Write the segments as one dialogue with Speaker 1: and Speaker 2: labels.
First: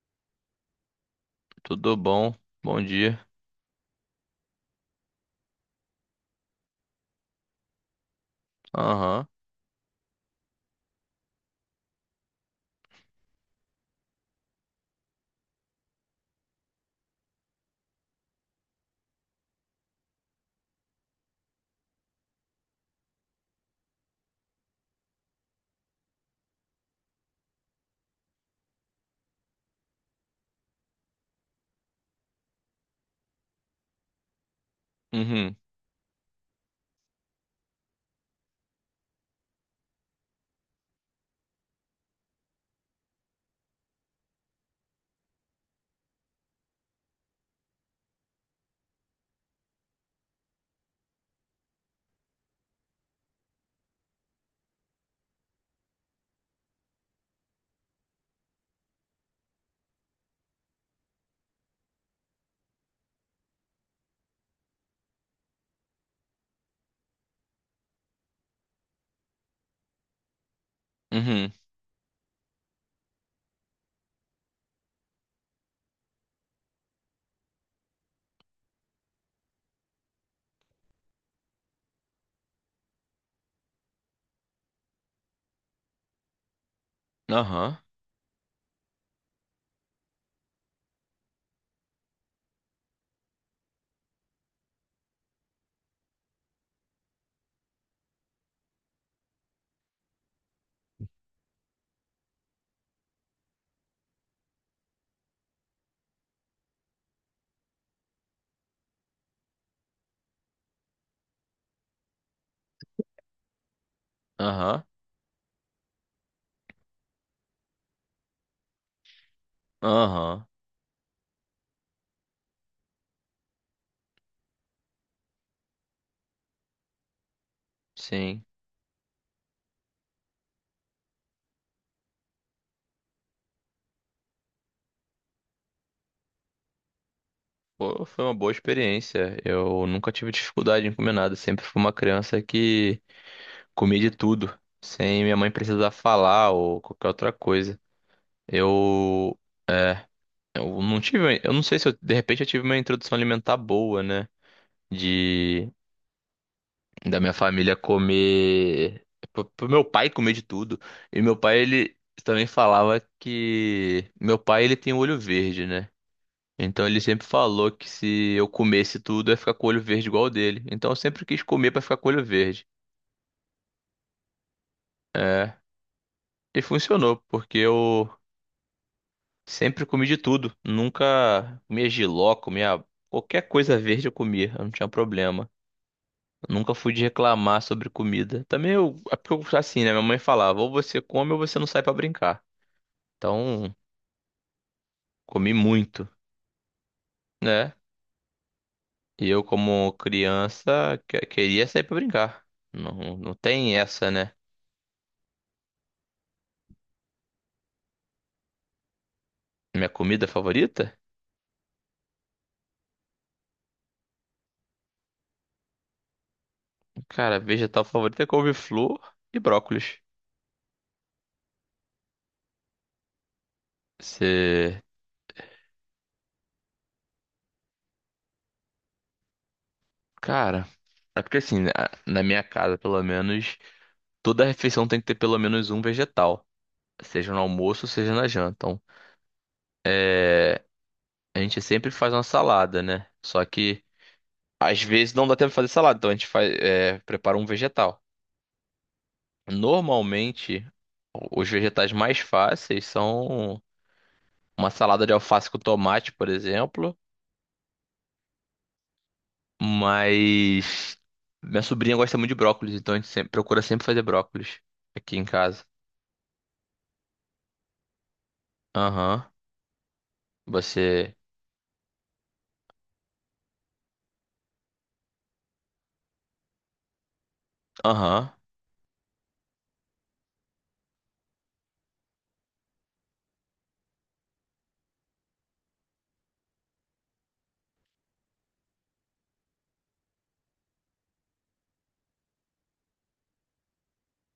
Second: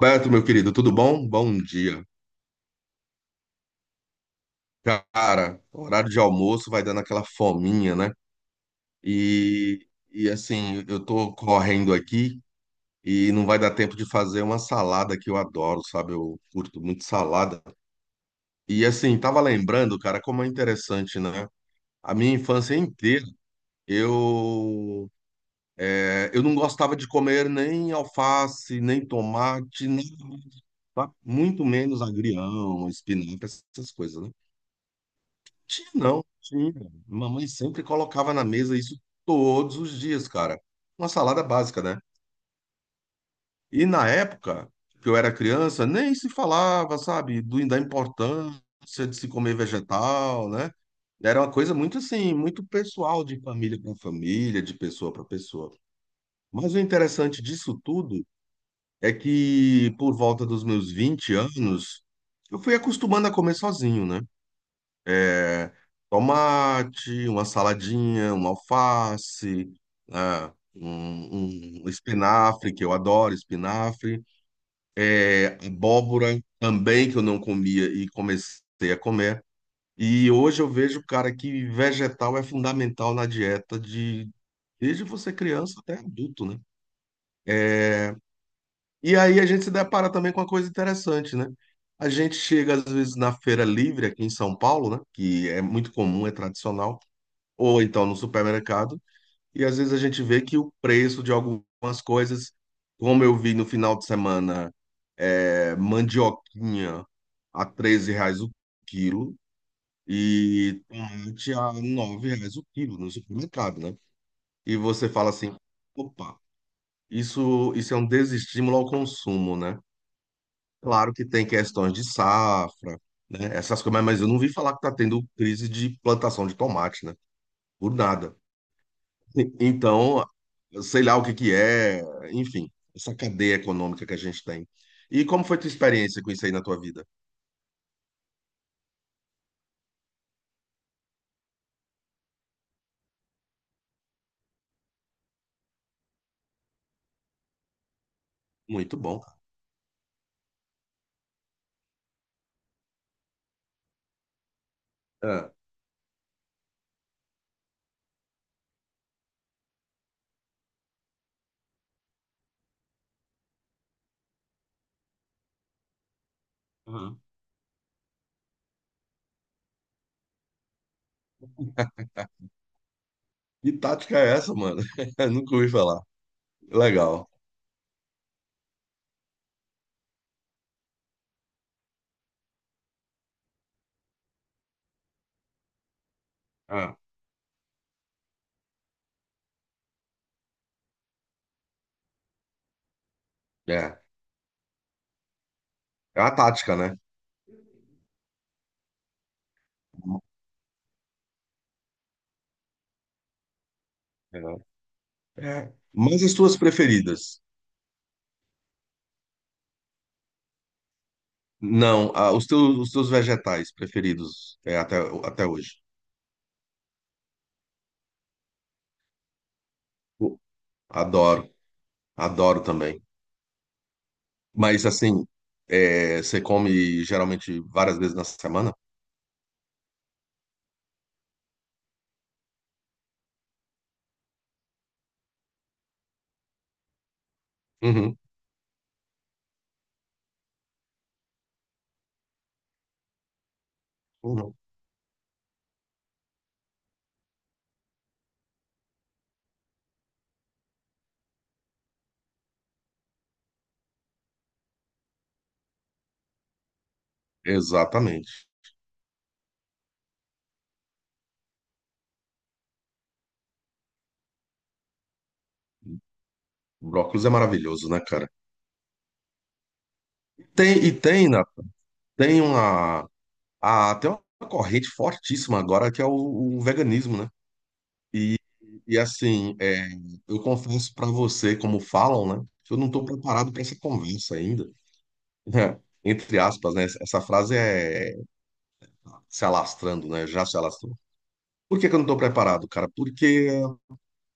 Speaker 1: Beto, meu querido, tudo bom? Bom
Speaker 2: Tudo
Speaker 1: dia.
Speaker 2: bom? Bom dia.
Speaker 1: Cara, horário de almoço vai dando aquela fominha, né?
Speaker 2: Aham.
Speaker 1: E assim, eu tô correndo aqui e não vai dar tempo de fazer uma salada que eu adoro, sabe? Eu curto muito salada. E assim, tava lembrando, cara, como é interessante, né? A minha infância inteira, eu, eu não gostava de comer nem alface, nem tomate, nem, tá? Muito menos agrião, espinafre, essas coisas, né?
Speaker 2: Uhum.
Speaker 1: Tinha não, tinha. Mamãe sempre colocava na mesa isso todos os dias, cara. Uma salada básica, né? E na época que eu era criança, nem se falava, sabe, da importância de se comer vegetal, né? Era uma coisa muito assim, muito pessoal, de família para família, de pessoa para pessoa. Mas o interessante disso tudo é que por volta dos meus 20 anos, eu fui acostumando a comer sozinho, né? é, tomate, uma saladinha, uma alface, ah,
Speaker 2: Uhum.
Speaker 1: um espinafre, que eu adoro espinafre, é, abóbora também, que eu não comia e comecei a comer. E hoje eu vejo, cara, que vegetal é fundamental na dieta de desde você criança até adulto, né?
Speaker 2: Aham.
Speaker 1: E aí a gente se depara também com uma coisa interessante, né? A gente chega às vezes na feira livre aqui em São Paulo, né? Que é muito comum, é tradicional, ou então no supermercado. E às vezes a gente vê que o preço de algumas coisas, como eu vi no final de semana, é, mandioquinha a 13 reais o quilo e tomate a 9 reais o quilo no supermercado, né? E
Speaker 2: Aham.
Speaker 1: você fala assim, opa, isso é um desestímulo ao consumo, né?
Speaker 2: Aham.
Speaker 1: Claro que tem questões de safra, né? Essas coisas, mas eu não vi falar que tá tendo crise de plantação de tomate, né? Por nada.
Speaker 2: Sim.
Speaker 1: Então, sei lá o que que é, enfim, essa cadeia econômica que a gente tem. E como foi tua experiência com isso aí na tua vida?
Speaker 2: Pô, foi uma boa experiência. Eu nunca tive dificuldade em comer nada. Sempre fui uma criança que comia de tudo, sem minha mãe precisar falar ou qualquer outra coisa.
Speaker 1: Muito bom,
Speaker 2: Eu, eu não tive, eu não sei se eu, de repente eu tive uma introdução alimentar boa, né?
Speaker 1: cara.
Speaker 2: De da minha família comer, pro meu pai comer de tudo. E meu pai, ele também falava que meu pai ele tem o olho verde, né? Então
Speaker 1: É.
Speaker 2: ele
Speaker 1: Uhum.
Speaker 2: sempre falou que se eu comesse tudo, eu ia ficar com o olho verde igual o dele. Então eu sempre quis comer pra ficar com o olho verde.
Speaker 1: Que tática é essa, mano? Eu nunca
Speaker 2: É,
Speaker 1: ouvi falar.
Speaker 2: e funcionou,
Speaker 1: Legal.
Speaker 2: porque eu sempre comi de tudo. Nunca comia jiló, comia qualquer coisa verde eu comia, eu não tinha problema. Nunca fui
Speaker 1: É.
Speaker 2: de reclamar sobre comida. Também eu, é porque eu, assim, né? Minha mãe falava, ou você come ou você não sai pra brincar. Então,
Speaker 1: É,
Speaker 2: comi muito,
Speaker 1: é uma tática, né?
Speaker 2: né? E eu, como criança, queria sair pra brincar. Não, tem essa, né?
Speaker 1: É. É. Mas as tuas preferidas?
Speaker 2: Minha comida favorita?
Speaker 1: Não, ah, os teus vegetais preferidos é, até, até hoje.
Speaker 2: Cara, vegetal favorita é couve-flor e brócolis.
Speaker 1: Pô, adoro, adoro também.
Speaker 2: Você.
Speaker 1: Mas assim, é, você come geralmente várias vezes na semana?
Speaker 2: Cara, é porque assim, na minha casa, pelo menos, toda refeição tem que ter pelo menos um vegetal. Seja no almoço, seja
Speaker 1: Uhum.
Speaker 2: na janta. Então, a gente sempre faz uma salada, né? Só que
Speaker 1: Uhum.
Speaker 2: às vezes não dá tempo de fazer salada, então a gente prepara um vegetal. Normalmente, os vegetais mais fáceis são uma salada de alface com tomate, por exemplo.
Speaker 1: Exatamente.
Speaker 2: Mas minha sobrinha gosta muito de brócolis, então a gente sempre, procura sempre fazer brócolis aqui em casa.
Speaker 1: Brócolis é maravilhoso, né, cara?
Speaker 2: Aham.
Speaker 1: Tem, e
Speaker 2: Você.
Speaker 1: tem, né, tem uma, a, tem uma corrente fortíssima agora que é o veganismo, né?
Speaker 2: Aham.
Speaker 1: E, e assim, é, eu confesso pra você, como falam, né, que eu não tô preparado pra essa conversa ainda. Entre aspas, né? Essa frase é se alastrando, né? Já se alastrou. Por que que eu não tô preparado, cara? Porque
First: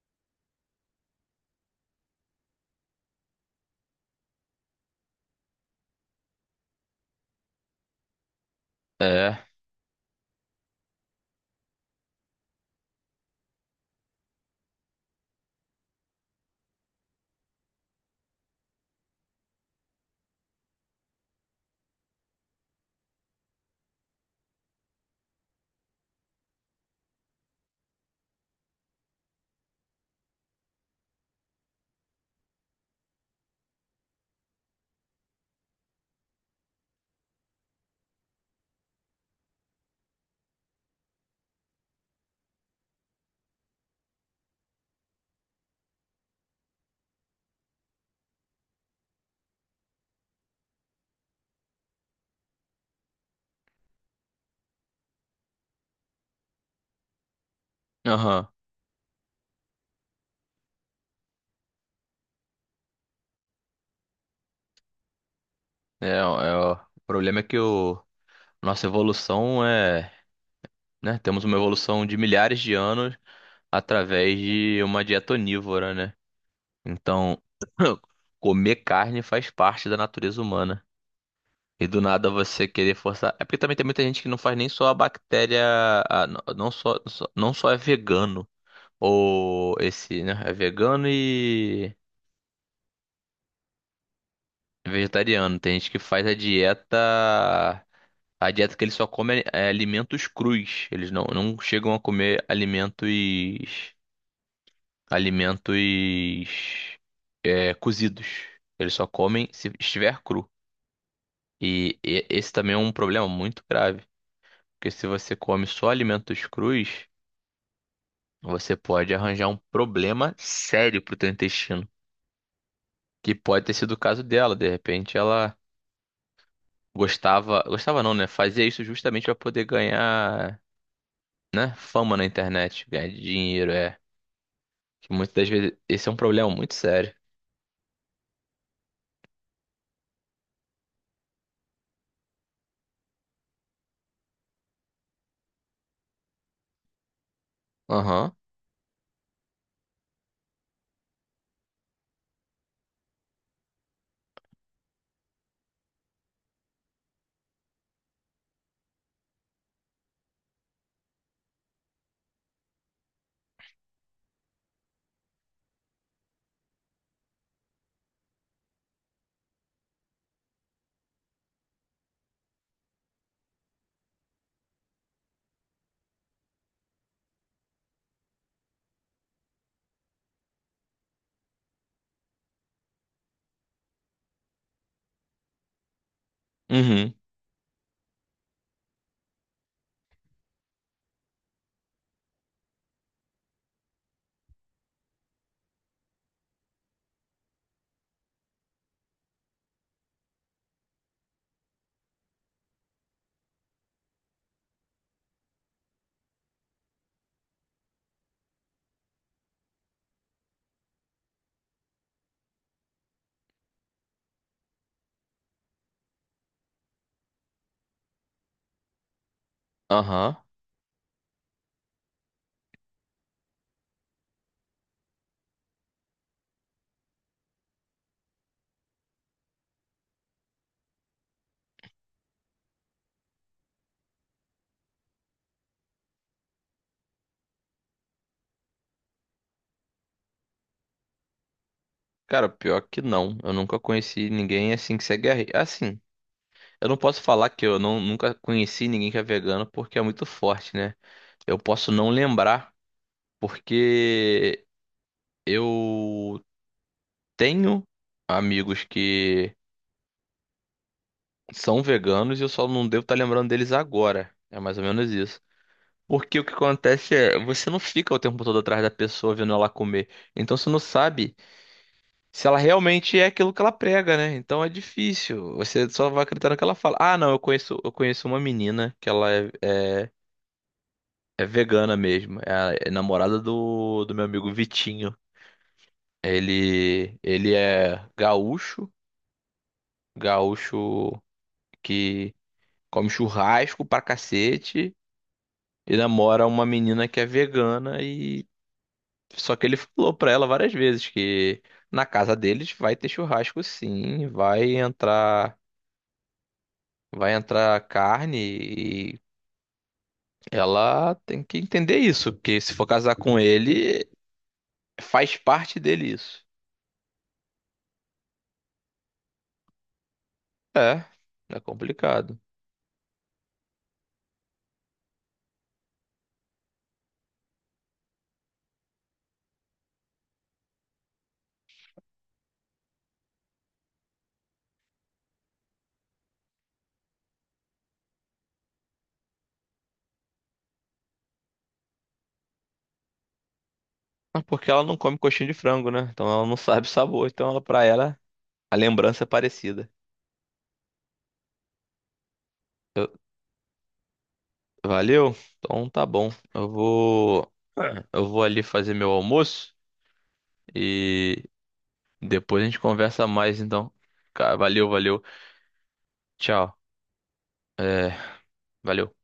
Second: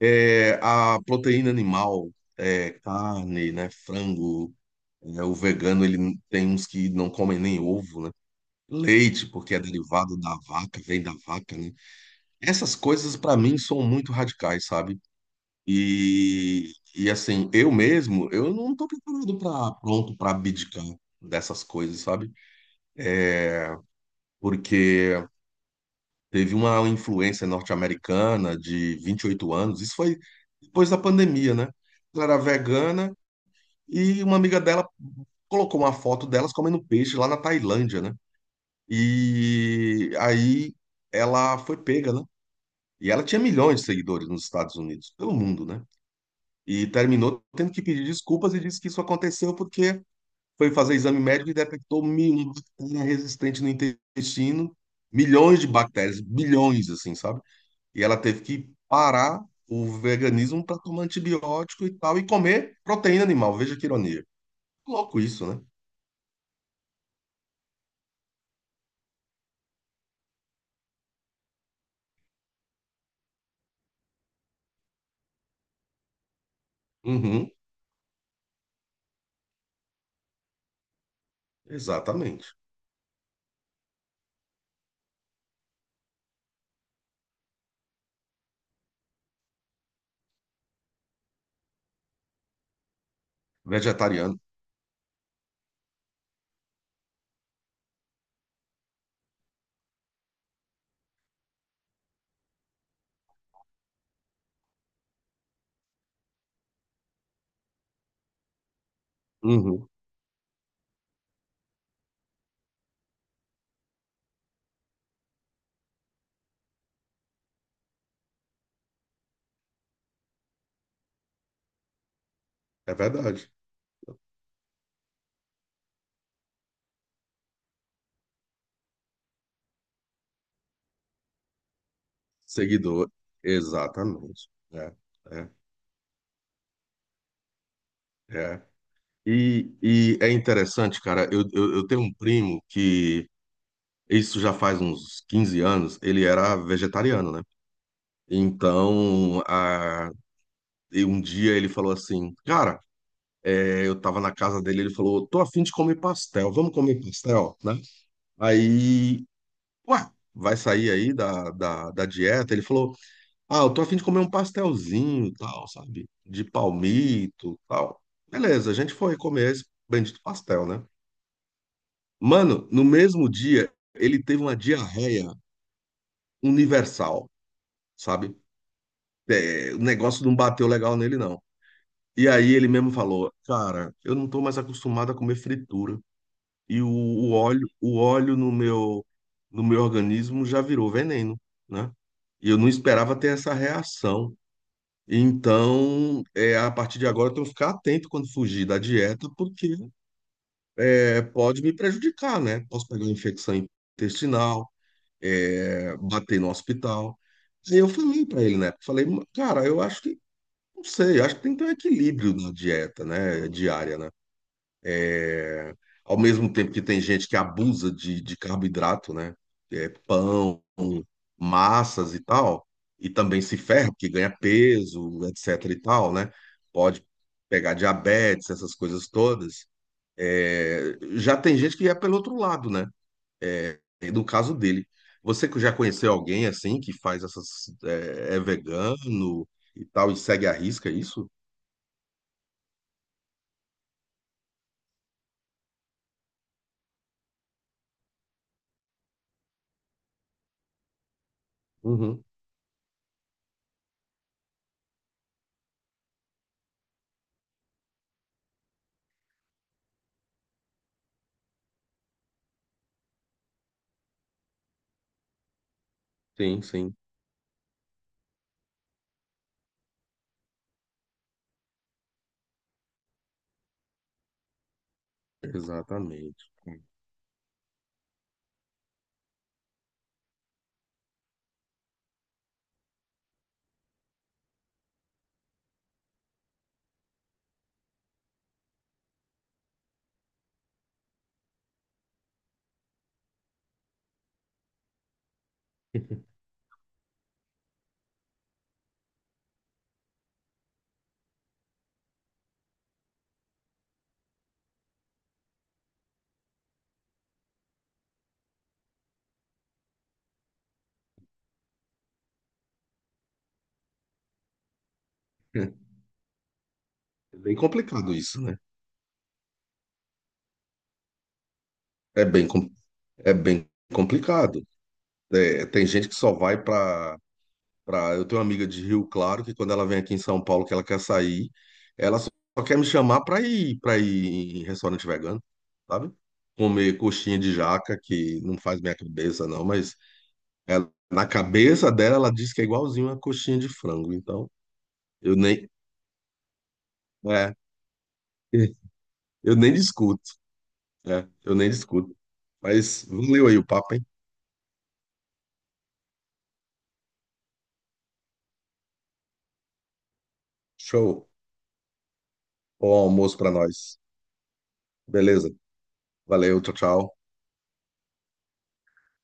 Speaker 1: é, a proteína animal, é, carne, né, frango. É, o vegano, ele tem uns que não comem nem ovo, né? Leite,
Speaker 2: É.
Speaker 1: porque é derivado da vaca, vem da vaca, né? Essas coisas, para mim, são muito radicais, sabe? E assim, eu mesmo, eu não tô preparado para pronto para abdicar dessas coisas, sabe? Porque teve uma influência norte-americana de 28 anos, isso foi depois da pandemia, né? Ela era vegana e uma amiga dela colocou uma foto delas comendo peixe lá na Tailândia, né? E aí ela foi pega, né? E ela tinha milhões de seguidores nos Estados Unidos, pelo mundo, né? E terminou tendo que pedir desculpas e disse que isso aconteceu porque foi fazer exame médico e detectou uma bactéria resistente no intestino, milhões de bactérias, bilhões, assim, sabe? E ela teve
Speaker 2: Aham.
Speaker 1: que parar o veganismo para tomar antibiótico e tal, e comer proteína animal. Veja que ironia. Louco isso, né?
Speaker 2: É, é, o problema é que o nossa evolução é, né? Temos uma evolução de milhares de anos, através de uma dieta onívora, né? Então,
Speaker 1: Uhum,
Speaker 2: comer carne faz parte da natureza humana. E do nada
Speaker 1: exatamente.
Speaker 2: você querer forçar. É porque também tem muita gente que não faz nem só a bactéria. Não só é vegano. Ou esse, né? É vegano e
Speaker 1: Vegetariano.
Speaker 2: vegetariano. Tem gente que faz a dieta. A dieta que eles só comem é alimentos crus. Eles não chegam a comer alimentos, é, cozidos. Eles só comem se
Speaker 1: Uhum,
Speaker 2: estiver cru. Esse também é um problema muito grave, porque se você come só alimentos crus, você pode arranjar um problema sério pro teu intestino,
Speaker 1: é
Speaker 2: que
Speaker 1: verdade.
Speaker 2: pode ter sido o caso dela. De repente, ela gostava não, né? Fazia isso justamente para poder ganhar, né? Fama na internet, ganhar
Speaker 1: Seguidor,
Speaker 2: dinheiro, é.
Speaker 1: exatamente. É,
Speaker 2: Que muitas das
Speaker 1: é,
Speaker 2: vezes esse é um problema muito sério.
Speaker 1: é. E é interessante, cara, eu tenho um primo que, isso já faz uns 15 anos, ele era vegetariano, né?
Speaker 2: Aham.
Speaker 1: Então, a, e um dia ele falou assim, cara, é, eu tava na casa dele, ele falou, tô afim de comer pastel, vamos comer pastel, né? Aí, ué, vai sair aí da dieta? Ele falou, ah, eu tô a fim de comer um pastelzinho, tal, sabe? De palmito, tal. Beleza, a gente foi comer esse bendito pastel, né? Mano, no mesmo dia, ele teve uma diarreia universal, sabe? É, o negócio não bateu legal nele, não. E aí ele mesmo falou, cara, eu não tô mais acostumado a comer fritura. E
Speaker 2: Uhum.
Speaker 1: o óleo no meu organismo já virou veneno, né? E eu não esperava ter essa reação. Então, é, a partir de agora, eu tenho que ficar atento quando fugir da dieta, porque é, pode me prejudicar, né? Posso pegar uma infecção intestinal, é, bater no hospital. Aí eu falei para ele, né? Falei, cara, eu acho que, não sei, eu acho que tem que ter um equilíbrio na dieta, né? Diária, né? É, ao mesmo tempo que tem gente que abusa de carboidrato, né? É,
Speaker 2: Aham.
Speaker 1: pão, massas e tal, e também se ferra, porque ganha peso, etc e tal, né? Pode pegar diabetes, essas coisas todas. É, já tem gente que é pelo outro lado, né? É, no caso dele. Você que já conheceu alguém assim que faz essas é, vegano e tal e segue à risca é isso?
Speaker 2: Cara, pior que não. Eu nunca conheci ninguém assim que segue a... Assim, eu não posso falar que eu não, nunca conheci ninguém que é vegano porque é muito forte, né? Eu posso não
Speaker 1: Uhum.
Speaker 2: lembrar porque eu tenho amigos que são veganos e eu só não devo estar lembrando deles agora. É mais ou menos isso. Porque o que
Speaker 1: Sim, sim,
Speaker 2: acontece é, você não fica o tempo todo atrás da pessoa vendo ela comer. Então você não sabe se ela realmente é aquilo que ela prega, né? Então é difícil. Você só vai
Speaker 1: exatamente.
Speaker 2: acreditar no que ela fala. Ah, não, eu conheço uma menina que ela é vegana mesmo. É, é namorada do meu amigo Vitinho. Ele é gaúcho, gaúcho que come churrasco pra cacete e namora uma menina que é vegana e só que ele falou pra ela várias vezes que na casa deles vai ter churrasco sim, vai entrar carne e ela tem que entender isso, porque se for casar com ele, faz parte dele isso.
Speaker 1: É bem complicado isso, né?
Speaker 2: É, é
Speaker 1: É
Speaker 2: complicado.
Speaker 1: bem, é bem complicado. É, tem gente que só vai para. Eu tenho uma amiga de Rio Claro que quando ela vem aqui em São Paulo que ela quer sair, ela só quer me chamar para ir em restaurante vegano, sabe? Comer coxinha de jaca que não faz minha cabeça não, mas na cabeça dela ela diz que é igualzinho uma coxinha de frango.
Speaker 2: Ah,
Speaker 1: Então
Speaker 2: porque ela não come
Speaker 1: eu
Speaker 2: coxinha de
Speaker 1: nem
Speaker 2: frango, né? Então ela não sabe o sabor, então
Speaker 1: é,
Speaker 2: ela para ela a lembrança é
Speaker 1: eu nem
Speaker 2: parecida.
Speaker 1: discuto, é, eu nem discuto. Mas
Speaker 2: Eu-
Speaker 1: valeu aí o papo, hein?
Speaker 2: Valeu? Então tá bom. Eu vou ali fazer meu almoço
Speaker 1: Show.
Speaker 2: e depois a gente
Speaker 1: Bom
Speaker 2: conversa
Speaker 1: almoço para
Speaker 2: mais então.
Speaker 1: nós.
Speaker 2: Valeu, valeu.
Speaker 1: Beleza. Valeu, tchau,
Speaker 2: Tchau.
Speaker 1: tchau.
Speaker 2: É, valeu.